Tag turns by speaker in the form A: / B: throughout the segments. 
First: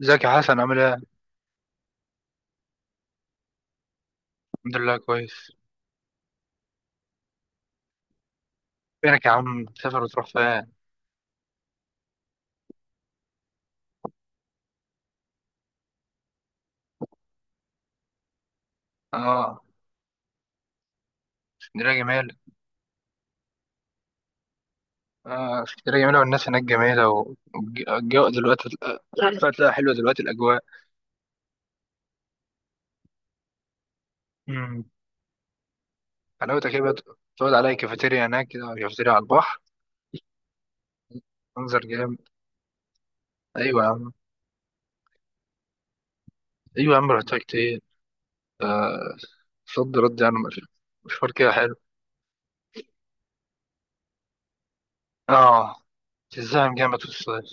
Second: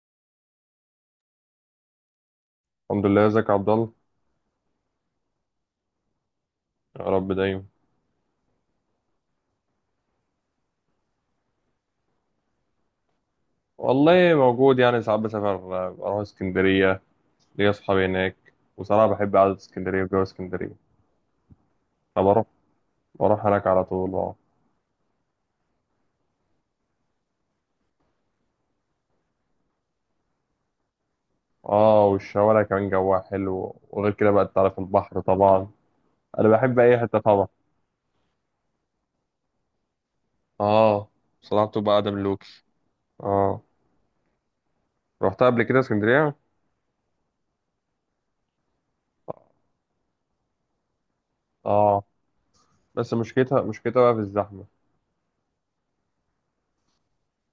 A: ازيك يا حسن عامل ايه؟
B: الحمد لله. ازيك يا عبد الله؟
A: الحمد لله كويس.
B: يا رب دايما.
A: فينك يا عم تسافر وتروح فين؟
B: والله موجود، يعني ساعات بسافر. اروح اسكندريه، ليا اصحابي هناك وصراحه بحب قعده
A: اه،
B: اسكندريه وجو اسكندريه.
A: اسكندرية جميلة.
B: فبروح بروح هناك على طول. اه.
A: اه، اسكندرية جميلة والناس هناك جميلة والجو دلوقتي فتلاقي حلوة دلوقتي الأجواء.
B: اه، والشوارع كمان جواها حلو، وغير كده بقى انت عارف
A: امم،
B: البحر طبعا. انا
A: حلاوتك
B: بحب
A: ايه بقى.
B: اي حته طبعا.
A: تقعد على أي كافيتيريا هناك كده، كافيتيريا على البحر.
B: اه، بصراحه
A: منظر
B: بتبقى قاعده
A: جامد.
B: ملوكي. اه،
A: أيوة يا عم.
B: رحتها قبل كده اسكندريه.
A: أيوة يا عم، رحتها كتير. صد رد يعني مش- مشوار كده حلو.
B: اه، بس مشكلتها بقى في الزحمه.
A: اه، تتزاحم جامد في الصيف.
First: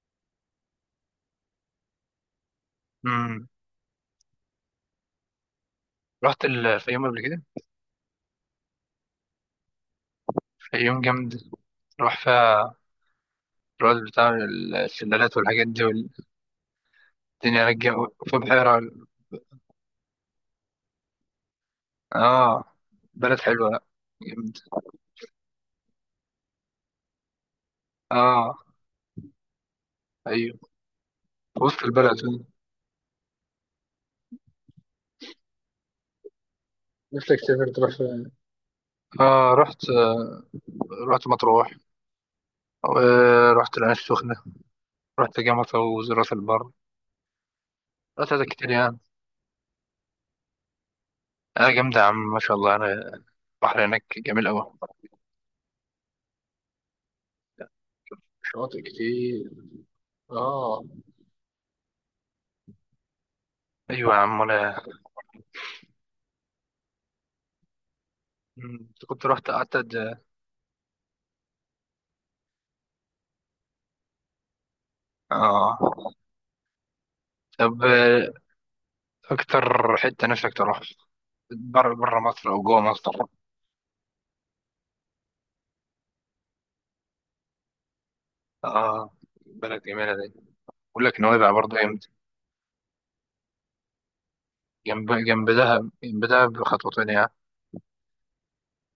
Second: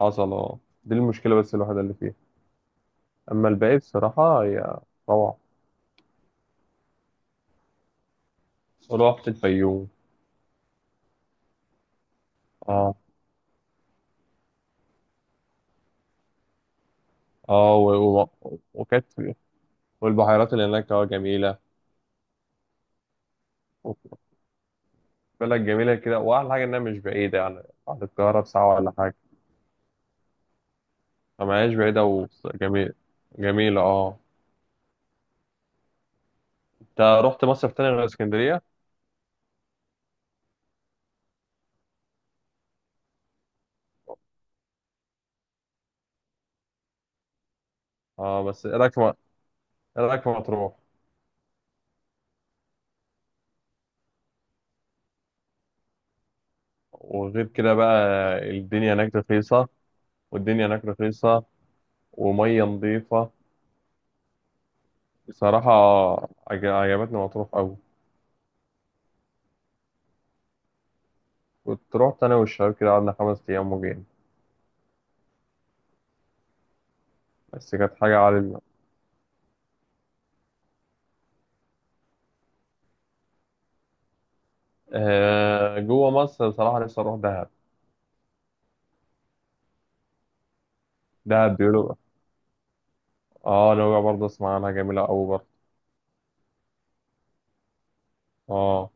B: حصل. اه، دي المشكله بس الوحيده اللي فيها،
A: امم.
B: اما الباقي بصراحه هي روعه.
A: رحت الفيوم قبل كده.
B: ورحت الفيوم.
A: الفيوم جامد. راح فيها
B: اه.
A: الرز بتاع السندالات والحاجات دي والدنيا
B: اه و...
A: رجع. في
B: و...
A: بحيرة.
B: وكانت والبحيرات اللي هناك اه جميلة.
A: اه، بلد حلوة، لا جامد.
B: بلد جميلة كده، وأحلى حاجة إنها مش بعيدة، يعني بعد القاهرة
A: اه،
B: بساعة ولا حاجة.
A: ايوه،
B: فما هياش
A: وسط
B: بعيدة
A: البلد.
B: وجميل. جميلة اه. أنت
A: نفسك
B: رحت
A: تسافر
B: مصيف تاني
A: تروح
B: غير
A: فين؟
B: اسكندرية؟
A: اه، رحت، رحت مطروح، ورحت العين السخنة، رحت جامعة، وراس البر. رحت
B: اه،
A: حاجات
B: بس
A: كتير يعني.
B: إيه رأيك في مطروح؟
A: اه، جامدة يا عم، ما شاء الله يعني. البحر هناك جميل أوي.
B: وغير كده بقى،
A: شواطئ
B: الدنيا هناك
A: كتير.
B: رخيصة. والدنيا
A: اه.
B: هناك رخيصة ومية نظيفة.
A: أيوة يا عم، أنا
B: بصراحة عجبتني مطروح أوي.
A: كنت رحت قعدت
B: كنت رحت أنا والشباب كده قعدنا 5 أيام وجينا،
A: اه.
B: بس
A: طب،
B: كانت حاجة عالية.
A: أكتر حتة نفسك تروح بره؟ مصر او جوه مصر؟
B: آه، جوه مصر بصراحة نفسي أروح دهب.
A: اه، بلد جميله دي. بقول لك نويبع
B: دهب
A: برضه
B: بيقولوا.
A: جنب،
B: اه، نويبع برضه أسمع عنها جميلة أوي برضه.
A: جنب دهب، جنب دهب بخطوتين يعني.
B: اه،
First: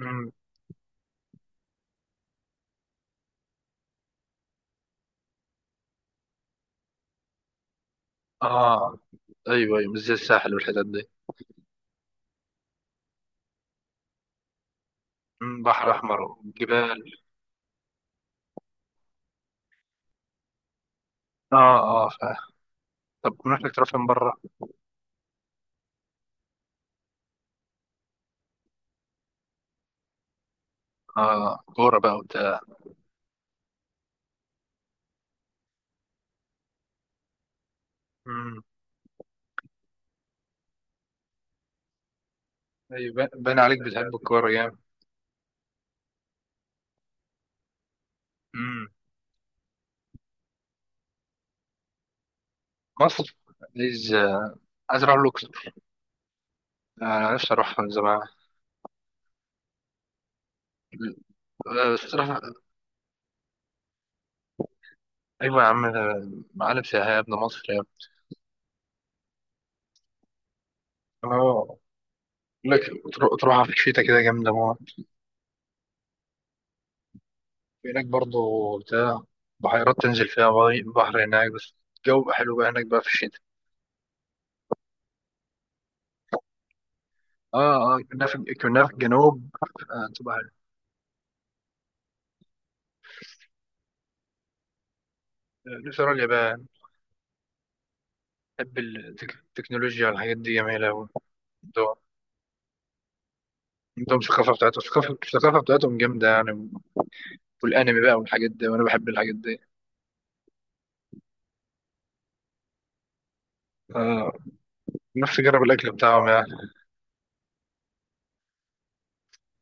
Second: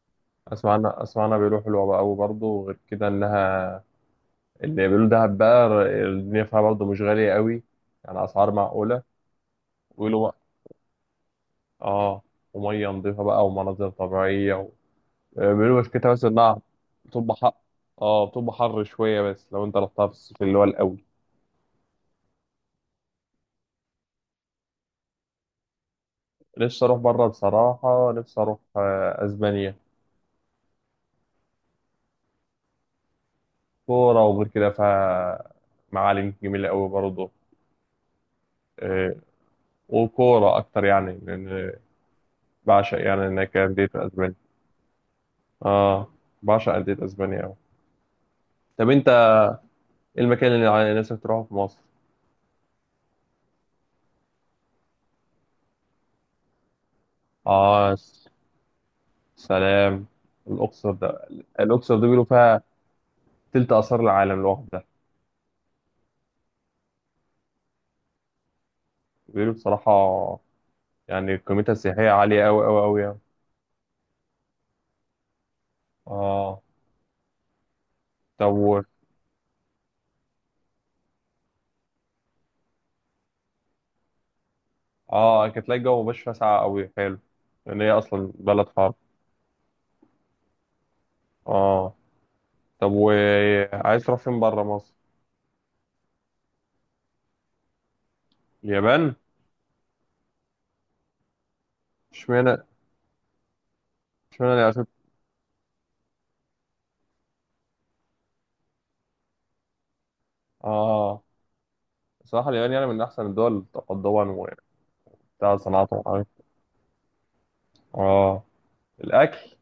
A: أمم.
B: أسمع عنها بيقولوا حلوة بقى أوي برضه. وغير كده إنها، اللي بيقولوا دهب بقى، الدنيا فيها برضه مش غالية أوي، يعني أسعار
A: اه،
B: معقولة.
A: ايوه ايوه، مش زي
B: ويقولوا بقى
A: الساحل والحتت دي.
B: اه، ومية نضيفة بقى ومناظر طبيعية و... آه،
A: أمم،
B: بيقولوا
A: بحر
B: مشكلتها
A: احمر
B: بس إنها
A: وجبال.
B: بتبقى حر. اه، بتبقى حر شوية، بس لو أنت رحتها في الصيف اللي هو الأول.
A: اه اه طب نفسك تروح فين بره؟
B: نفسي أروح بره، بصراحة نفسي أروح آه، أسبانيا.
A: اه، كوره بقى وبتاع.
B: كورة، وغير كده فمعالم جميلة قوي برضه.
A: أمم.
B: آه، وكورة أكتر يعني، لأن بعشق
A: ايوه،
B: يعني
A: بان
B: إن
A: باين
B: كان
A: عليك
B: أندية
A: بتحب
B: أسبانيا.
A: الكوره جامد.
B: آه، بعشق أندية أسبانيا أوي.
A: أمم.
B: طب أنت إيه المكان اللي على نفسك تروحه في مصر؟
A: مصر. عايز، اروح الاقصر. انا نفسي اروح من
B: آه،
A: زمان.
B: سلام. الأقصر ده
A: آه،
B: الأقصر دي
A: بس
B: بيقولوا
A: أروح-
B: فيها تلت آثار العالم لوحدها.
A: ايوه يا عم، ده معالم سياحيه يا ابن مصر يا ابني.
B: بيقولوا بصراحة
A: اه،
B: يعني قيمتها السياحية عالية أوي
A: بقول لك
B: أوي أوي يعني.
A: تروح في الشتاء كده جامدة موت
B: آه.
A: هناك برضه.
B: طب
A: بتاع بحيرات تنزل فيها، بحر، هناك، بس الجو بقى حلو بقى هناك بقى في الشتاء.
B: آه كانت تلاقي الجو مبقاش فيها ساقعة أوي، حلو.
A: اه
B: لأن هي
A: اه،
B: أصلا بلد
A: كنا في
B: حر.
A: الجنوب. آه، تبقى حلو.
B: آه. طب وعايز تروح فين بره مصر؟
A: آه، نفسي أروح اليابان. بحب
B: اليابان.
A: التكنولوجيا والحاجات دي جميلة أوي عندهم.
B: اشمعنى.
A: عندهم الثقافة
B: اشمعنى
A: بتاعتهم،
B: اليابان.
A: الثقافة بتاعتهم جامدة يعني. والأنمي بقى والحاجات دي، وأنا بحب الحاجات دي.
B: اه، صراحة اليابان يعني من احسن الدول تقدما،
A: آه، نفسي
B: وبتاع
A: أجرب الأكل
B: صناعات وحاجات.
A: بتاعهم يعني.
B: اه، الاكل.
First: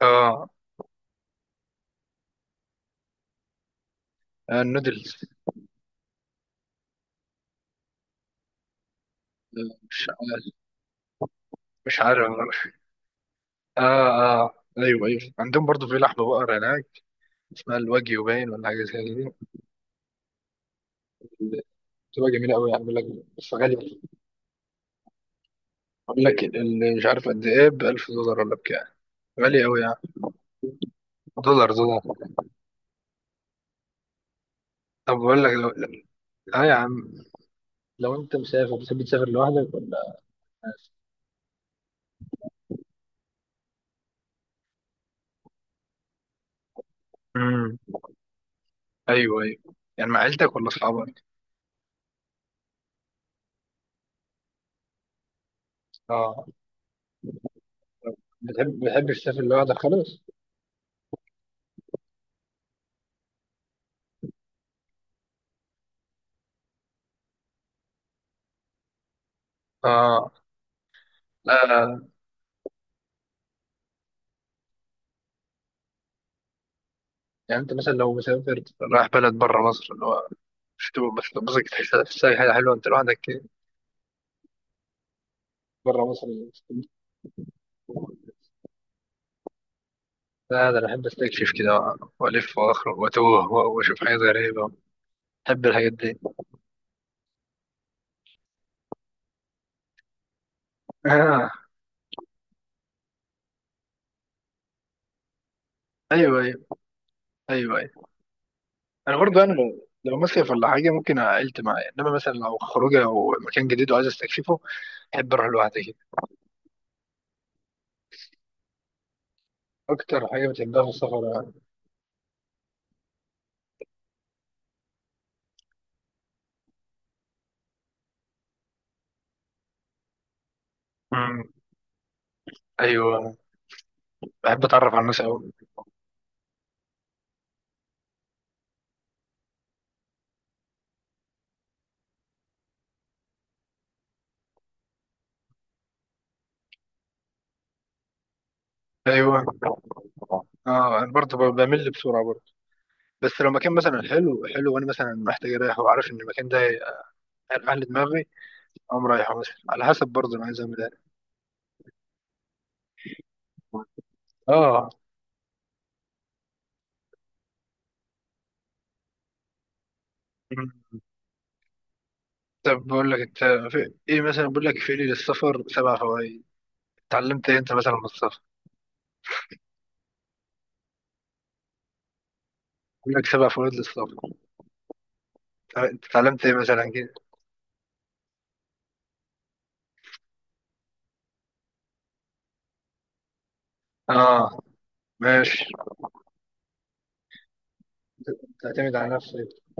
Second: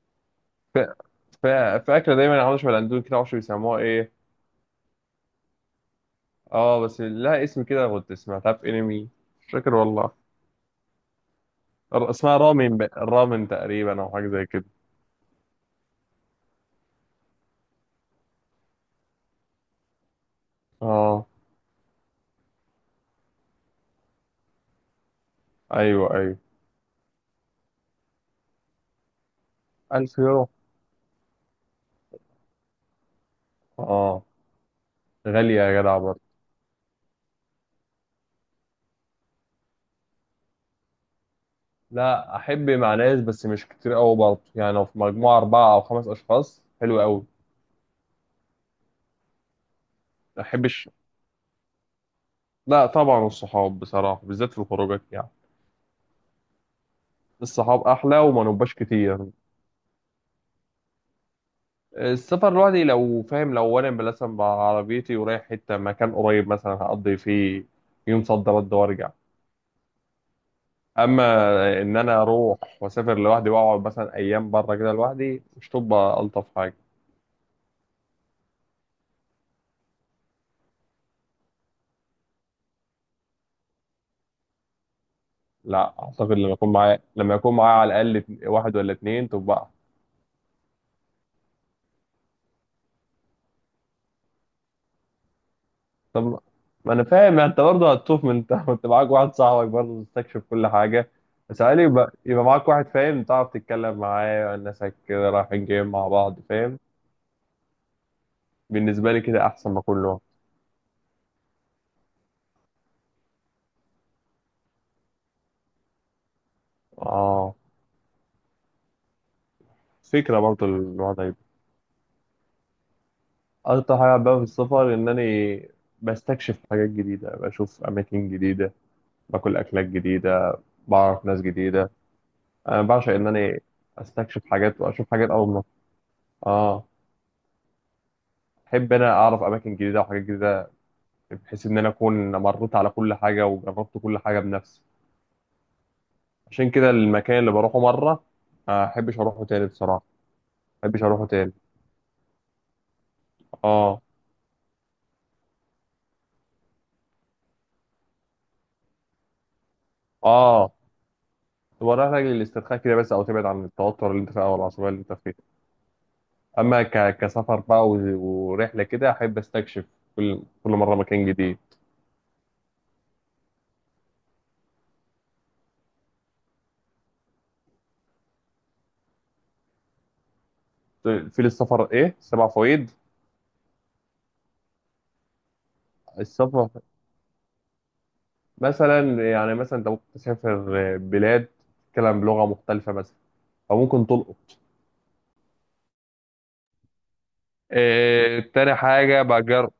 A: اه.
B: في, في اكله دايما عامله شبه الاندومي كده، معرفش بيسموها ايه.
A: آه، النودلز.
B: اه، بس لها اسم كده كنت سمعتها في انمي، مش فاكر
A: آه،
B: والله.
A: مش
B: ر-
A: عارف.
B: اسمها رامن تقريبا،
A: اه
B: او حاجه زي
A: اه،
B: كده.
A: ايوه ايوه، عندهم برضو في لحم بقر هناك اسمها الواجيو باين ولا حاجه زي دي.
B: اه،
A: بتبقى جميله قوي يعني، بيقول لك، بس غاليه.
B: ايوه،
A: بيقول
B: ايوه.
A: لك مش عارف قد ايه، ب 1000 دولار ولا بكام. غاليه قوي يعني.
B: 1000 يورو.
A: دولار دولار.
B: اه،
A: طب بقول لك
B: غاليه يا جدع برضه.
A: اه يا عم، لو انت مسافر بتحب تسافر لوحدك ولا؟
B: لا، احب مع ناس بس مش كتير قوي برضه، يعني لو في مجموعه 4 او 5 اشخاص حلو قوي.
A: امم. ايوه ايوه، يعني مع
B: ما
A: عيلتك ولا
B: احبش.
A: اصحابك؟
B: لا طبعا الصحاب بصراحه، بالذات في الخروجات، يعني
A: اه.
B: الصحاب احلى وما نبقاش
A: بتحب،
B: كتير.
A: تسافر لوحدك خالص؟
B: السفر لوحدي لو فاهم، لو انا مثلا بعربيتي ورايح حته مكان قريب مثلا هقضي فيه يوم صد رد وارجع.
A: اه.
B: اما
A: لا
B: ان
A: لا.
B: انا اروح واسافر لوحدي واقعد مثلا ايام بره كده لوحدي، مش تبقى الطف حاجه.
A: يعني انت مثلا لو مسافر رايح بلد بره مصر، اللي هو مش تبقى تحس، حاجه حلوه انت لوحدك
B: لا
A: بره مصر؟
B: اعتقد، لما يكون معايا على الاقل واحد ولا اتنين تبقى.
A: لا، ده انا بحب استكشف كده، والف واخرج واتوه واشوف حاجات غريبه. بحب الحاجات دي.
B: طب ما انا فاهم، يعني انت برضه هتطوف من انت كنت معاك واحد صاحبك، برضه تستكشف كل حاجه.
A: آه.
B: بس علي يبقى معاك واحد فاهم تعرف تتكلم معاه، ناسك كده رايحين جايين مع
A: ايوه
B: بعض،
A: ايوه.
B: فاهم.
A: ايوه ايوه،
B: بالنسبه
A: انا
B: لي
A: برضو
B: كده
A: يعني
B: احسن
A: لو،
B: ما كله.
A: مصيف ولا حاجه ممكن عائلتي معايا. انما مثلا لو خروجه او مكان جديد وعايز استكشفه بحب اروح لوحدي كده.
B: اه،
A: اكتر
B: فكره
A: حاجه
B: برضه
A: بتحبها في السفر
B: الوضع يبقى.
A: يعني؟
B: اكتر حاجه بحبها في السفر ان انا بستكشف حاجات جديده، بشوف اماكن جديده، باكل اكلات جديده، بعرف ناس
A: أمم.
B: جديده. انا بعشق ان
A: ايوه.
B: انا استكشف
A: بحب
B: حاجات
A: اتعرف على
B: واشوف
A: الناس
B: حاجات اول
A: قوي.
B: مره. اه، احب انا اعرف اماكن جديده وحاجات جديده، بحيث ان انا اكون مريت على كل حاجه وجربت كل حاجه بنفسي. عشان كده المكان اللي بروحه مره آه، ما احبش
A: ايوه.
B: اروحه تاني بصراحه. ما
A: اه،
B: احبش
A: انا
B: اروحه
A: برضه
B: تاني.
A: بمل بسرعه برضه. بس لو مكان
B: اه.
A: مثلا حلو حلو وانا مثلا محتاج اريح وعارف ان المكان ده هيريح لي دماغي، قام رايح مثلا على حسب برضه انا عايز
B: اه،
A: اعمل ايه.
B: تبقى رايح لاجل الاسترخاء كده بس، او تبعد عن التوتر اللي انت فيه او العصبيه
A: اه.
B: اللي انت فيها. اما كسفر بقى و... ورحله كده، احب استكشف كل مره
A: مم.
B: مكان جديد.
A: طب بقول لك انت، في ايه مثلا؟ بقول لك في لي للسفر سبع فوائد. اتعلمت ايه انت مثلا من السفر؟
B: في للسفر ايه 7 فوائد.
A: بقول لك سبع فوائد للسفر. انت اتعلمت ايه
B: السفر
A: مثلا كده؟
B: مثلا، يعني مثلا انت ممكن تسافر بلاد تتكلم بلغه مختلفه مثلا، او ممكن تلقط.
A: اه. ماشي.
B: آه، تاني
A: تعتمد على
B: حاجة
A: نفسك.
B: بجرب.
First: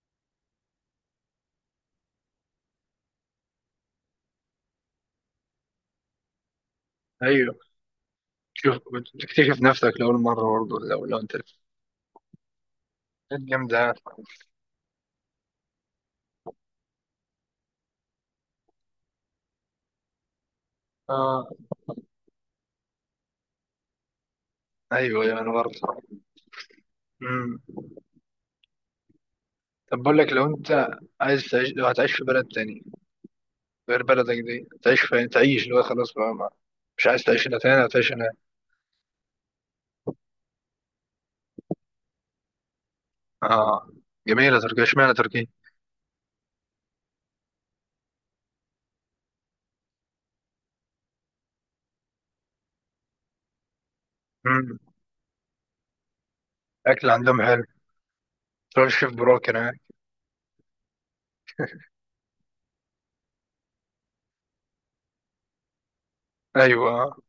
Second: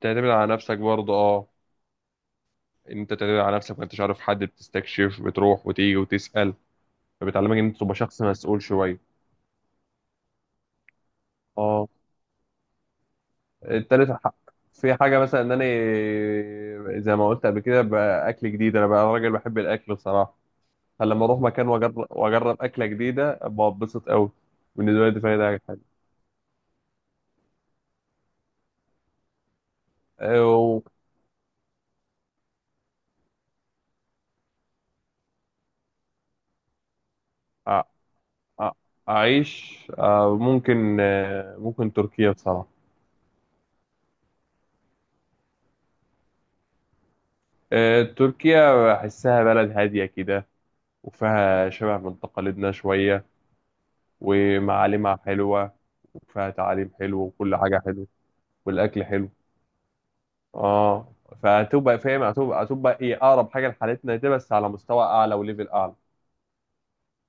B: تعتمد على نفسك برضه اه، ان انت تعتمد على نفسك ما انتش عارف حد، بتستكشف بتروح وتيجي وتسأل، فبتعلمك
A: ايوه.
B: ان انت تبقى شخص مسؤول
A: شوف،
B: شوية.
A: تكتشف نفسك لاول مره برضه، لو انت
B: اه.
A: حاجات جامده.
B: التالت حق في حاجة، مثلا ان انا زي ما قلت قبل كده بقى، اكل جديد. انا بقى راجل بحب الاكل بصراحة، فلما اروح
A: اه.
B: مكان واجرب اكلة جديده ابقى اتبسط قوي. بالنسبة لي دي
A: ايوه ايوه.
B: فايدة
A: انا
B: حاجة.
A: برضه. امم. طب بقول لك، لو
B: أو
A: انت عايز تعيش، لو هتعيش في بلد تاني غير بلدك دي، تعيش فين؟ تعيش اللي هو خلاص بقى مش عايز تعيش هنا
B: أ-
A: تاني، هتعيش هناك.
B: أ- اعيش آه، ممكن، آه، ممكن تركيا بصراحة.
A: اه، جميلة تركيا، اشمعنى تركيا؟
B: آه، تركيا بحسها بلد هادية كده، وفيها شبه من تقاليدنا شوية،
A: مم.
B: ومعالمها حلوة، وفيها تعاليم
A: أكل
B: حلوة
A: عندهم
B: وكل
A: حلو.
B: حاجة حلوة.
A: تروح
B: والأكل
A: الشيف
B: حلو.
A: براك هناك.
B: اه، فهتبقى فاهم، هتبقى ايه، أقرب حاجة لحالتنا دي بس على مستوى أعلى وليفل أعلى.
A: أيوة.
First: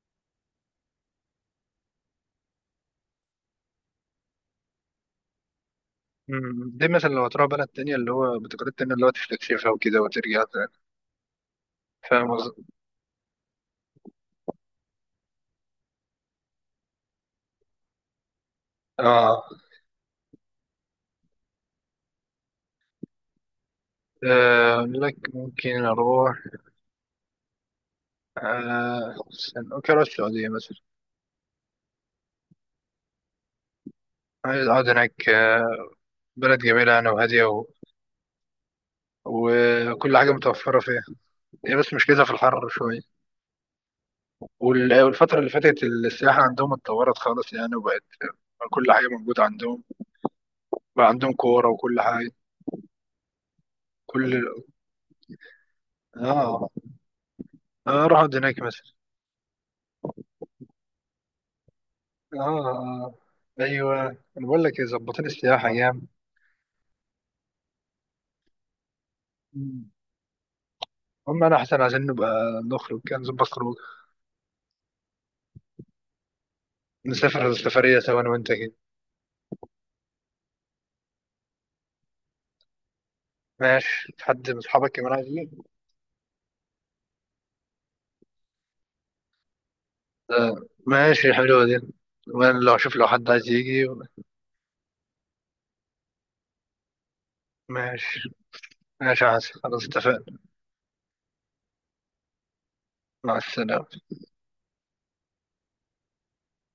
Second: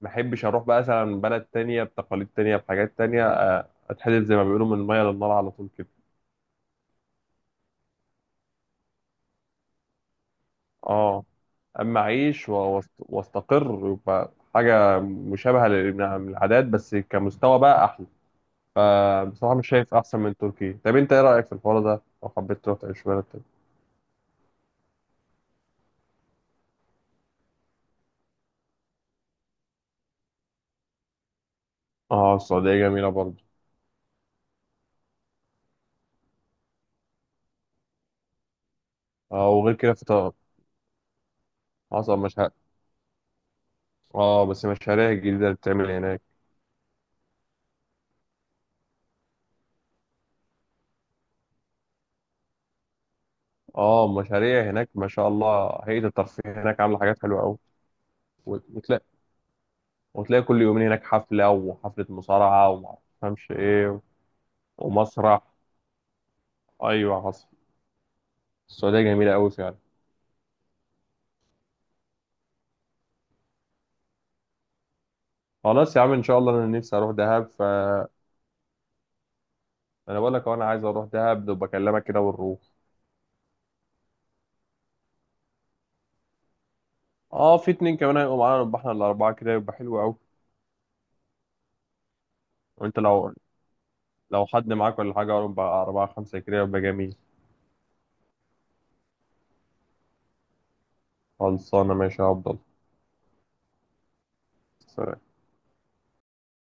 B: ما أحبش أروح بقى مثلا بلد تانية بتقاليد تانية بحاجات تانية، آه، أتحدد زي ما بيقولوا من المية للنار على طول كده.
A: مم. دي مثلا لو هتروح بلد تانية اللي هو بتقاليد تانية، اللي هو تستكشفها وكده وترجع تاني.
B: اه. أما
A: فاهم
B: أعيش و-
A: قصدي؟
B: واست- وأستقر يبقى حاجة مشابهة للعادات بس كمستوى بقى أحلى.
A: آه.
B: فبصراحة مش شايف أحسن من تركيا. طب أنت إيه رأيك في الحوار ده لو حبيت تروح تعيش في بلد تاني؟
A: آه، أقول لك، ممكن أروح، آه استنى، ممكن أروح السعودية مثلا.
B: أه، السعودية جميلة برضه.
A: عايز أقعد هناك. آه، بلد جميلة، أنا وهادية و...
B: أه، وغير كده في
A: وكل حاجة
B: طبعا
A: متوفرة فيها. هي بس
B: حصل
A: مشكلتها في
B: مشاريع.
A: الحر شوية.
B: أه، بس المشاريع الجديدة
A: والفترة اللي
B: اللي
A: فاتت
B: بتتعمل هناك.
A: السياحة عندهم اتطورت خالص يعني، وبقت كل حاجة موجودة عندهم، بقى عندهم كورة وكل حاجة.
B: أه،
A: كل،
B: المشاريع هناك ما شاء الله، هيئة الترفيه
A: اه.
B: هناك عاملة حاجات حلوة أوي.
A: اه، اروح اقعد هناك
B: وت-
A: مثلا.
B: وتلاقي وتلاقي كل يومين هناك حفلة، وحفلة
A: اه.
B: مصارعة وما
A: آه.
B: أفهمش إيه،
A: ايوه. انا بقول لك إيه، ظبطين
B: ومسرح.
A: السياحة جام.
B: أيوة حصل، السعودية جميلة أوي فعلا.
A: مم. هم انا احسن عشان نبقى، نخرج كده، نظبط خروج،
B: خلاص يا عم إن شاء الله، أنا نفسي أروح دهب،
A: نسافر سفرية
B: فأنا
A: سوا انا وانت كده.
B: بقول لك أهو، أنا عايز أروح دهب بكلمك كده ونروح.
A: ماشي، في حد من اصحابك كمان عايز يجي؟
B: اه، في اتنين كمان هيبقوا معانا، نبقى احنا الاربعه كده يبقى حلو قوي.
A: آه. ماشي، حلوة دي. وانا لو اشوف
B: وانت
A: لو حد
B: لو
A: عايز يجي.
B: حد معاك ولا حاجه يبقى اربعه خمسه كده يبقى جميل.
A: ماشي. ماشي يا حسن، خلاص اتفقنا.
B: خلصانه ماشي يا عبد الله.
A: مع السلامة.
B: سلام.